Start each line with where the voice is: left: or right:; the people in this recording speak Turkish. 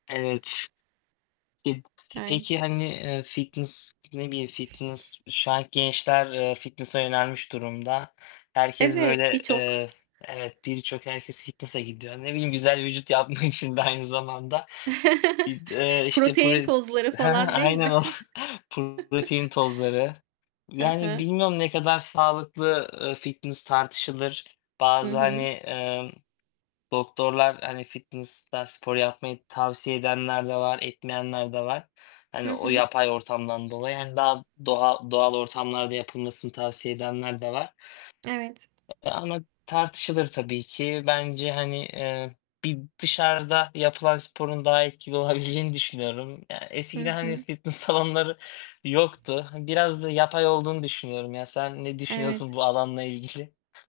left: Evet. [unintelligible]
right: Yani.
left: peki, hani, eee, fitness ne bileyim, fitness şu anki gençler, eee, fitness'a yönelmiş durumda. Herkes,
right: Evet,
left: böyle,
right: birçok.
left: eee, evet birçok herkes fitness'a gidiyor. Ne bileyim, güzel vücut yapmak için de aynı zamanda ıd eee, işte, prot
right: Protein
left: he
right: tozları
left: he,
right: falan değil
left: aynen
right: mi?
left: o. protein tozları,
right: Hı
left: yani,
right: hı.
left: bilmiyorum ne kadar sağlıklı, ııı, fitness tartışılır.
right: Hı
left: Bazı,
right: hı.
left: hani, ımm, doktorlar, hani, fitness'ta spor yapmayı tavsiye edenler de var, etmeyenler de var.
right: Hı
left: Hani, o
right: hı.
left: yapay ortamdan dolayı, hani, daha doğal doğal ortamlarda yapılmasını tavsiye edenler de var,
right: Evet.
left: eee, ama tartışılır tabii ki. Bence, hani, eee, bir dışarıda yapılan sporun daha etkili olabileceğini düşünüyorum. Ya
right: Hı
left: eskiden, hani,
right: hı.
left: fitness salonları yoktu. Hani, biraz da yapay olduğunu düşünüyorum. Ya sen ne düşünüyorsun
right: Evet.
left: bu alanla ilgili?